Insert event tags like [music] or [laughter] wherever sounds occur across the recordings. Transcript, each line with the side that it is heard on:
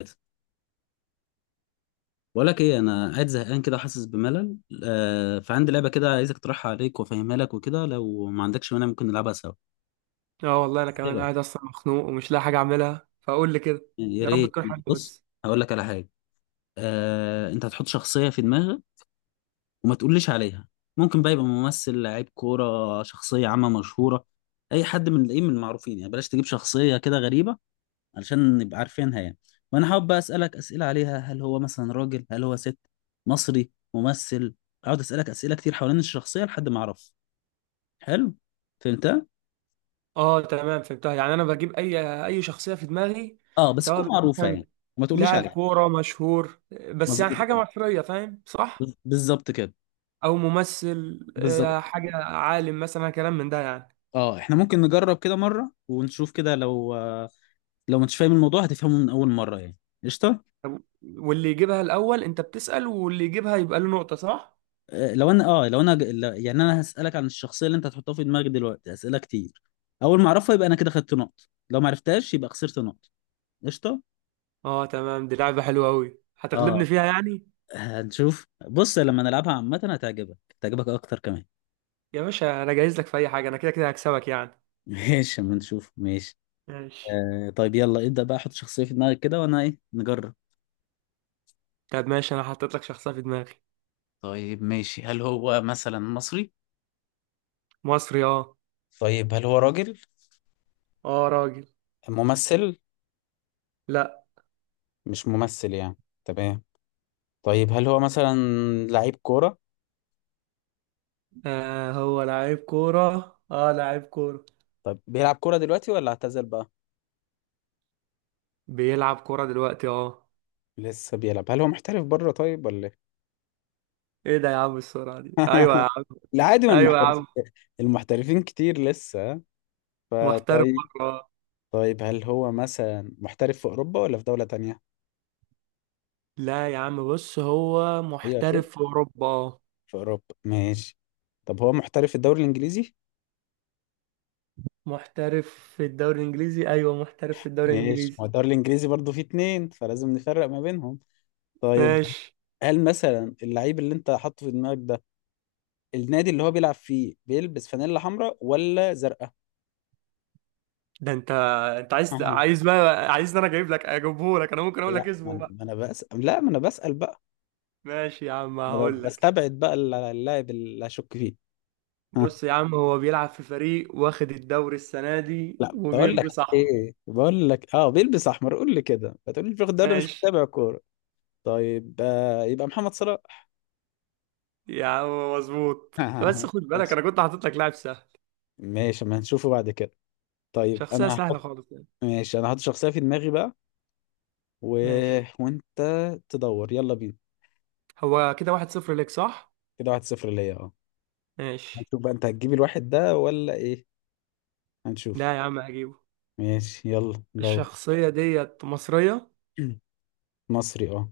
left: بقول لك ايه؟ انا قاعد زهقان كده، حاسس بملل. فعندي لعبه كده عايزك اقترحها عليك وافهمها لك وكده. لو ما عندكش مانع، ممكن نلعبها سوا
right: اه، والله انا كمان
left: كده
right: قاعد اصلا مخنوق ومش لاقي حاجه اعملها فاقول لي كده.
left: يعني، يا
right: يا رب
left: ريت.
right: تكون حاجه
left: بص،
right: بس.
left: هقول لك على حاجه. انت هتحط شخصيه في دماغك وما تقوليش عليها. ممكن بقى يبقى ممثل، لعيب كوره، شخصيه عامه مشهوره، اي حد من المعروفين يعني. بلاش تجيب شخصيه كده غريبه، علشان نبقى عارفينها يعني. وانا حابب بقى اسالك اسئله عليها. هل هو مثلا راجل؟ هل هو ست؟ مصري؟ ممثل؟ اقعد اسالك اسئله كتير حوالين الشخصيه لحد ما اعرف. حلو، فهمتها؟
right: اه، تمام فهمتها. يعني انا بجيب اي شخصيه في دماغي،
left: اه بس
right: سواء
left: تكون
right: بقى
left: معروفه يعني،
right: مثلا
left: وما تقوليش
right: لاعب
left: عليها.
right: كوره مشهور، بس يعني
left: مظبوط
right: حاجه
left: كده.
right: مصريه، فاهم؟ صح؟
left: بالظبط كده،
right: او ممثل،
left: بالظبط.
right: حاجه عالم مثلا، كلام من ده يعني.
left: اه احنا ممكن نجرب كده مره ونشوف كده، لو مش فاهم الموضوع هتفهمه من اول مره يعني. قشطه.
right: طب، واللي يجيبها الاول انت بتسأل، واللي يجيبها يبقى له نقطه، صح؟
left: لو انا لو انا يعني انا هسالك عن الشخصيه اللي انت هتحطها في دماغك دلوقتي اسئله كتير. اول ما اعرفها يبقى انا كده خدت نقط، لو ما عرفتهاش يبقى خسرت نقط. قشطه.
right: اه، تمام، دي لعبه حلوه قوي، هتغلبني
left: اه
right: فيها يعني.
left: هنشوف، بص لما نلعبها عامه هتعجبك اكتر كمان.
right: يا باشا انا جاهز لك في اي حاجه، انا كده كده هكسبك يعني.
left: [laughs] ماشي، اما نشوف. ماشي.
right: ماشي.
left: طيب يلا، ابدا بقى، حط شخصيه في دماغك كده وانا ايه نجرب.
right: طب ماشي، انا حطيت لك شخصية في دماغي.
left: طيب ماشي، هل هو مثلا مصري؟
right: مصري، اه.
left: طيب هل هو راجل؟
right: اه، راجل.
left: ممثل؟
right: لا.
left: مش ممثل يعني. تمام. طيب هل هو مثلا لعيب كورة؟
right: آه، هو لعيب كورة، اه لعيب كورة.
left: طيب بيلعب كورة دلوقتي ولا اعتزل بقى؟
right: بيلعب كورة دلوقتي، اه.
left: لسه بيلعب؟ هل هو محترف بره طيب ولا ايه؟
right: ايه ده يا عم؟ السرعة دي! ايوه يا
left: [laughs]
right: عم.
left: لا عادي، ما
right: ايوه يا
left: المحترفين
right: عم.
left: [laughs] المحترفين كتير لسه.
right: محترف
left: فطيب،
right: بره.
left: طيب هل هو مثلا محترف في اوروبا ولا في دولة تانية؟
right: لا يا عم، بص هو
left: ايوه شوف،
right: محترف في اوروبا، اه.
left: في اوروبا ماشي. طب هو محترف في الدوري الانجليزي؟
right: محترف. في الدوري الانجليزي، ايوه محترف في الدوري
left: ماشي، ما
right: الانجليزي.
left: هو الدوري الانجليزي برضه فيه اتنين، فلازم نفرق ما بينهم. طيب
right: ماشي.
left: هل مثلا اللعيب اللي انت حاطه في دماغك ده، النادي اللي هو بيلعب فيه بيلبس فانيلا حمراء ولا زرقاء؟
right: ده انت. انت عايز
left: أها.
right: عايز بقى عايز انا اجيبه لك. انا ممكن اقول
left: لا
right: لك
left: ما
right: اسمه
left: انا،
right: بقى.
left: ما انا بسأل بقى.
right: ماشي يا عم،
left: انا
right: هقول لك.
left: بستبعد بقى اللاعب اللي اشك فيه. ها،
right: بص يا عم، هو بيلعب في فريق واخد الدوري السنة دي
left: لا بقول لك
right: وبيلبس
left: [laughs]
right: أحمر.
left: ايه، بقول لك اه بيلبس احمر، قول لي كده، بتقول لي الفخ ده، انا مش
right: ماشي
left: متابع كوره. طيب يبقى محمد صلاح.
right: يا عم، مظبوط، بس
left: [laughs]
right: خد بالك
left: ماشي،
right: أنا كنت حاطط لك لاعب سهل.
left: ماشي، ما هنشوفه بعد كده. طيب
right: شخصية
left: انا
right: سهلة
left: هحط،
right: خالص يعني.
left: ماشي انا هحط شخصيه في دماغي بقى و...
right: ماشي.
left: [laughs] وانت تدور، يلا بينا.
right: هو كده واحد صفر ليك صح؟
left: كده واحد صفر ليا، اه.
right: ماشي.
left: هنشوف بقى انت هتجيب الواحد ده ولا ايه، هنشوف.
right: لا يا عم، هجيبه.
left: ماشي يلا دور.
right: الشخصية ديت مصرية.
left: مصري اه.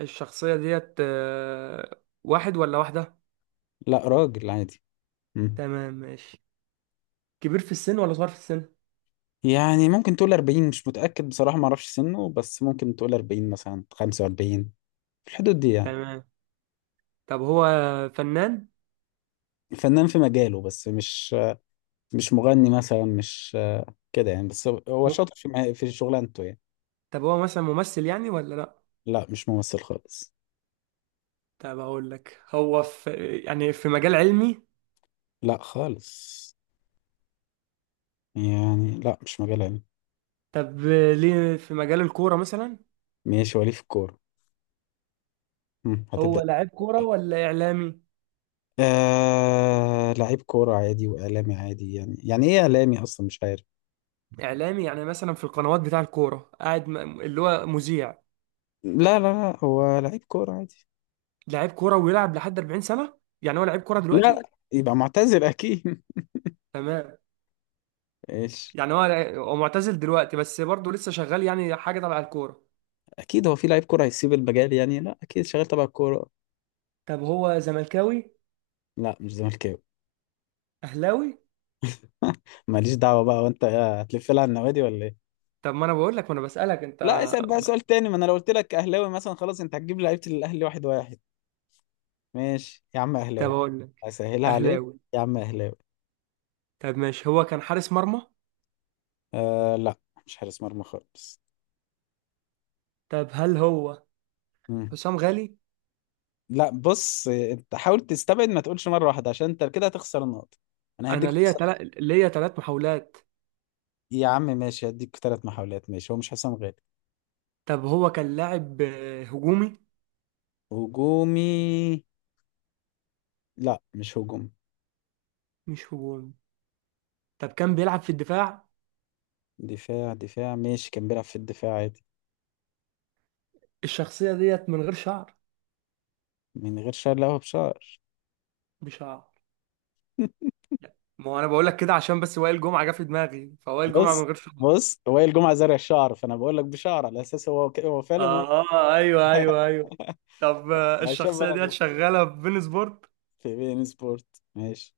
right: الشخصية ديت واحد ولا واحدة؟
left: لا راجل عادي. مم.
right: تمام، ماشي. كبير في السن ولا صغير في السن؟
left: يعني ممكن تقول 40، مش متأكد بصراحة، ما اعرفش سنه، بس ممكن تقول 40 مثلا 45، في الحدود دي يعني.
right: تمام. طب هو فنان؟
left: فنان في مجاله، بس مش مغني مثلا، مش كده يعني، بس هو
right: م-
left: شاطر في في شغلانته يعني.
right: طب هو مثلا ممثل يعني ولا لأ؟
left: لا مش ممثل خالص.
right: طب اقول لك، هو في يعني في مجال علمي؟
left: لا خالص، يعني لا مش مجال علمي.
right: طب، ليه في مجال الكورة مثلا؟
left: ماشي، وليه في الكورة. هتبدأ
right: هو لاعب كورة
left: إزاي؟
right: ولا اعلامي؟
left: لعيب كورة عادي وإعلامي عادي يعني إيه إعلامي أصلا، مش عارف.
right: اعلامي، يعني مثلا في القنوات بتاع الكورة قاعد، اللي هو مذيع؟
left: لا لا لا، هو لعيب كورة عادي.
right: لاعب كورة ويلعب لحد 40 سنة؟ يعني هو لاعب كورة
left: لا،
right: دلوقتي؟
left: يبقى معتزل أكيد.
right: تمام.
left: [laughs] ايش.
right: يعني هو معتزل دلوقتي، بس برضه لسه شغال يعني حاجة تبع الكورة.
left: اكيد هو في لعيب كوره هيسيب المجال يعني؟ لا اكيد شغال تبع الكوره.
right: طب هو زملكاوي؟
left: لا مش زملكاوي.
right: اهلاوي؟
left: [laughs] ماليش دعوه بقى، وانت إيه، هتلف لها على النوادي ولا ايه.
right: طب، ما انا بقول لك، ما انا بسألك انت.
left: لا اسال بقى سؤال تاني، ما انا لو قلت لك اهلاوي مثلا خلاص انت هتجيب لعيبه الاهلي واحد واحد. ماشي يا عم
right: طب
left: اهلاوي.
right: اقول لك.
left: اسهلها عليك.
right: اهلاوي.
left: يا عم اهلاوي.
right: طب ماشي، هو كان حارس مرمى؟
left: لا مش حارس مرمى خالص.
right: طب، هل هو
left: مم.
right: حسام غالي؟
left: لا بص، انت حاول تستبعد، ما تقولش مره واحده، عشان انت كده هتخسر النقطه. انا هديك
right: انا ليا
left: فرصه.
right: تلات ليا تلات محاولات.
left: يا عم ماشي، هديك ثلاث محاولات، ماشي. هو مش حسام غالي.
right: طب هو كان لاعب هجومي؟
left: هجومي؟ لا مش هجومي.
right: مش هجومي. طب كان بيلعب في الدفاع؟
left: دفاع دفاع، ماشي كان بيلعب في الدفاع عادي.
right: الشخصية ديت من غير شعر؟
left: من غير شعر؟ لا هو بشعر.
right: بشعر؟
left: [laughs]
right: لا، ما هو انا بقول لك كده عشان بس وائل جمعة جه في دماغي، فوائل جمعة من
left: بص
right: غير شعر.
left: بص، وائل جمعة زرع الشعر، فانا بقول لك بشعر على اساس هو فعلا
right: اه، ايوه، ايوه، ايوه. طب،
left: [laughs] عشان
right: الشخصية ديت
left: بلغ
right: شغالة في بين سبورت؟
left: في بي ان سبورت. ماشي.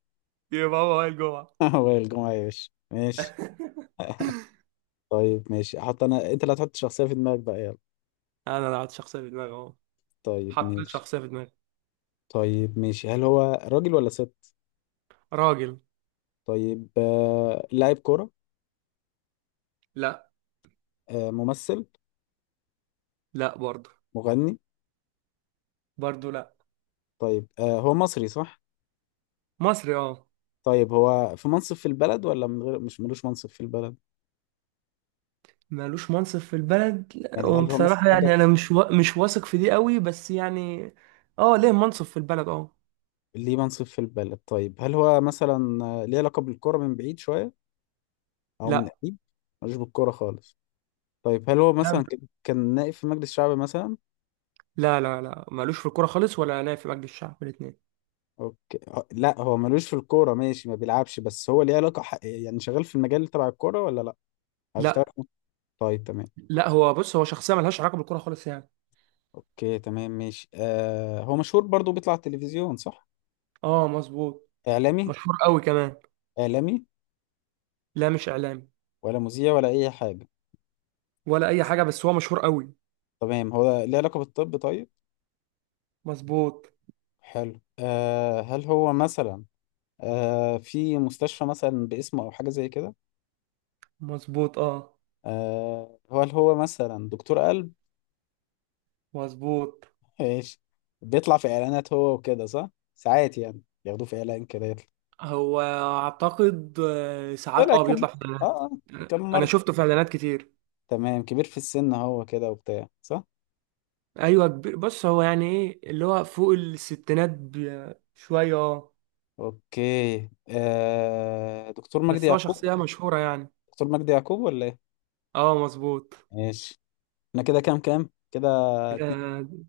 right: يبقى هو وائل جمعة.
left: [laughs] وائل جمعة يا باشا، ماشي. [laughs] طيب ماشي، احط انا انت اللي هتحط شخصية في دماغك بقى، يلا.
right: انا لعبت شخصية في دماغي اهو.
left: طيب
right: حطيت
left: ماشي.
right: شخصية في دماغي.
left: طيب ماشي، هل هو راجل ولا ست؟
right: راجل.
left: طيب لاعب كورة؟
right: لا.
left: ممثل؟
right: لا برضه.
left: مغني؟
right: برضه لا.
left: طيب هو مصري صح؟
right: مصري، اه.
left: طيب هو في منصب في البلد ولا من غير، مش ملوش منصب في البلد.
right: مالوش منصب في البلد، لا،
left: يعني هل هو مثلا
right: وبصراحة
left: حد
right: يعني أنا مش واثق في دي قوي بس يعني. اه، ليه منصب في البلد، اه.
left: ليه منصب في البلد؟ طيب هل هو مثلا، ليه علاقة بالكرة من بعيد شوية او من
right: لا.
left: قريب؟ ملوش بالكرة خالص؟ طيب هل هو
right: لا،
left: مثلا كان نائب في مجلس شعب مثلا؟
right: لا، لا، لا، مالوش في الكورة خالص، ولا أنا في مجلس الشعب، الاتنين.
left: اوكي، لا هو ملوش في الكورة ماشي ما بيلعبش، بس هو ليه علاقة يعني شغال في المجال تبع الكورة ولا لا؟ او اشتغل
right: لا.
left: في... طيب تمام.
right: لا، هو بص، هو شخصية ملهاش علاقة بالكورة خالص يعني.
left: اوكي تمام ماشي، آه هو مشهور برضو، بيطلع على التلفزيون صح؟
right: اه، مظبوط.
left: اعلامي؟
right: مشهور قوي كمان.
left: اعلامي؟
right: لا، مش إعلامي.
left: ولا مذيع، ولا اي حاجة؟
right: ولا أي حاجة، بس هو مشهور قوي.
left: تمام، هو ليه علاقة بالطب طيب؟
right: مظبوط.
left: حلو، آه هل هو مثلا، آه في مستشفى مثلا باسمه أو حاجة زي كده؟
right: مظبوط، اه.
left: آه هل هو مثلا دكتور قلب؟
right: مظبوط.
left: ماشي. بيطلع في إعلانات هو وكده صح؟ ساعات يعني ياخدوه في إعلان كده يطلع.
right: هو أعتقد، ساعات
left: طلع كم،
right: بيطلع في
left: آه
right: إعلانات.
left: آه، كم
right: أنا
left: مرة؟
right: شفته في إعلانات كتير.
left: تمام، كبير في السن هو كده وبتاع صح؟
right: ايوه كبير، بص هو يعني ايه اللي هو فوق الستينات شويه، اه.
left: أوكي، دكتور مجدي
right: بس هو
left: يعقوب.
right: شخصيه مشهوره يعني.
left: دكتور مجدي يعقوب ولا إيه؟
right: اه، مظبوط.
left: ماشي. احنا كده كام، كام كده، اتنين.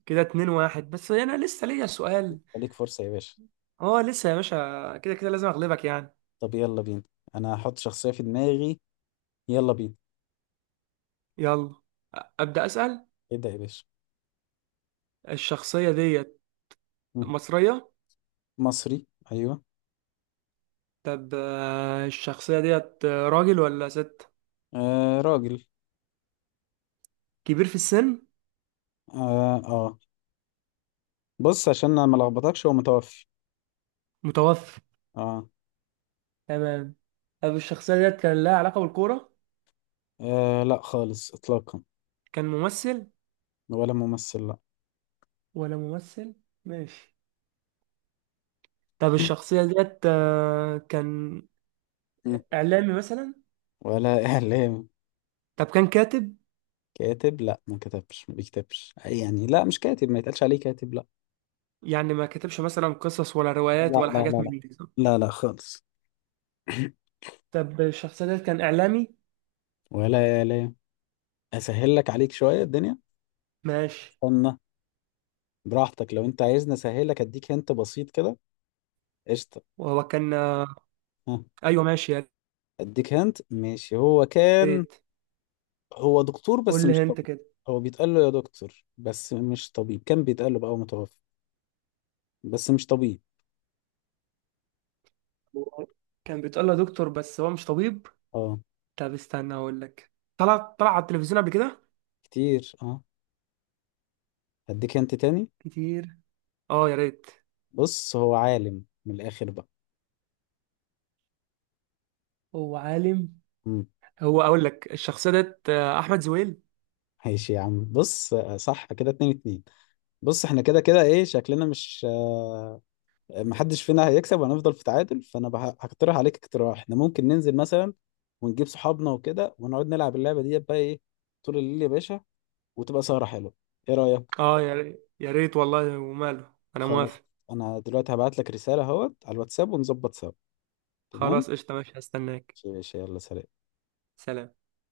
right: كده اتنين واحد، بس انا لسه ليا سؤال.
left: ليك فرصة يا باشا.
right: اه، لسه يا باشا كده كده لازم اغلبك يعني.
left: طب يلا بينا، انا هحط شخصية في دماغي، يلا بينا.
right: يلا. ابدا اسال.
left: ابدأ يا باشا.
right: الشخصيه ديت
left: مم.
right: مصريه.
left: مصري، ايوه.
right: طب، الشخصيه ديت راجل ولا ست؟
left: آه راجل.
right: كبير في السن؟
left: آه, اه بص عشان انا ما لخبطكش هو متوفي.
right: متوفى؟
left: آه.
right: تمام. طب الشخصيه ديت كان لها علاقه بالكوره؟
left: اه لا خالص، اطلاقا.
right: كان ممثل؟
left: ولا ممثل، لا.
right: ولا ممثل. ماشي. طب الشخصية ديت كان
left: مم.
right: إعلامي مثلا؟
left: ولا [laughs] اعلام.
right: طب كان كاتب؟
left: كاتب؟ لا، ما كتبش، ما بيكتبش أي يعني، لا مش كاتب، ما يتقالش عليه كاتب، لا.
right: يعني ما كتبش مثلا قصص ولا روايات
left: لا
right: ولا
left: لا لا.
right: حاجات
left: لا
right: من دي صح؟
left: لا لا خالص. [clears throat]
right: طب الشخصية ديت كان إعلامي؟
left: ولا اعلام. اسهل لك عليك شوية الدنيا.
right: ماشي.
left: استنى، براحتك لو انت عايزني اسهل لك. اديك انت، بسيط كده. قشطة.
right: وهو كان.
left: ها.
right: أيوه ماشي يا
left: اديك هنت، ماشي. هو كان،
right: ريت.
left: هو دكتور بس
right: قول
left: مش
right: لي أنت
left: طبيب.
right: كده.
left: هو بيتقال له يا دكتور بس مش طبيب، كان بيتقال له بقى، هو متوفى، بس مش طبيب.
right: هو كان بيتقال له دكتور، بس هو مش طبيب.
left: اه
right: طب استنى أقول لك، طلع على التلفزيون قبل كده؟
left: كتير، اه. اديك هنت تاني.
right: كتير. أه يا ريت.
left: بص هو عالم من الاخر بقى.
right: هو عالم؟
left: امم
right: هو، أقول لك الشخصية ديت أحمد زويل.
left: ماشي يا عم، بص صح، كده اتنين اتنين. بص احنا كده كده ايه شكلنا، مش محدش فينا هيكسب، وهنفضل في تعادل. فانا هقترح عليك اقتراح، احنا ممكن ننزل مثلا ونجيب صحابنا وكده، ونقعد نلعب اللعبة دي بقى ايه طول الليل يا باشا، وتبقى سهرة حلوة. ايه رأيك؟
right: أه، يا ريت، يا ريت والله وماله، أنا
left: خلاص.
right: موافق.
left: انا دلوقتي هبعت لك رسالة اهوت على الواتساب ونظبط سوا. تمام.
right: خلاص، قشطة، ماشي، هستناك.
left: ماشي يلا سلام.
right: سلام.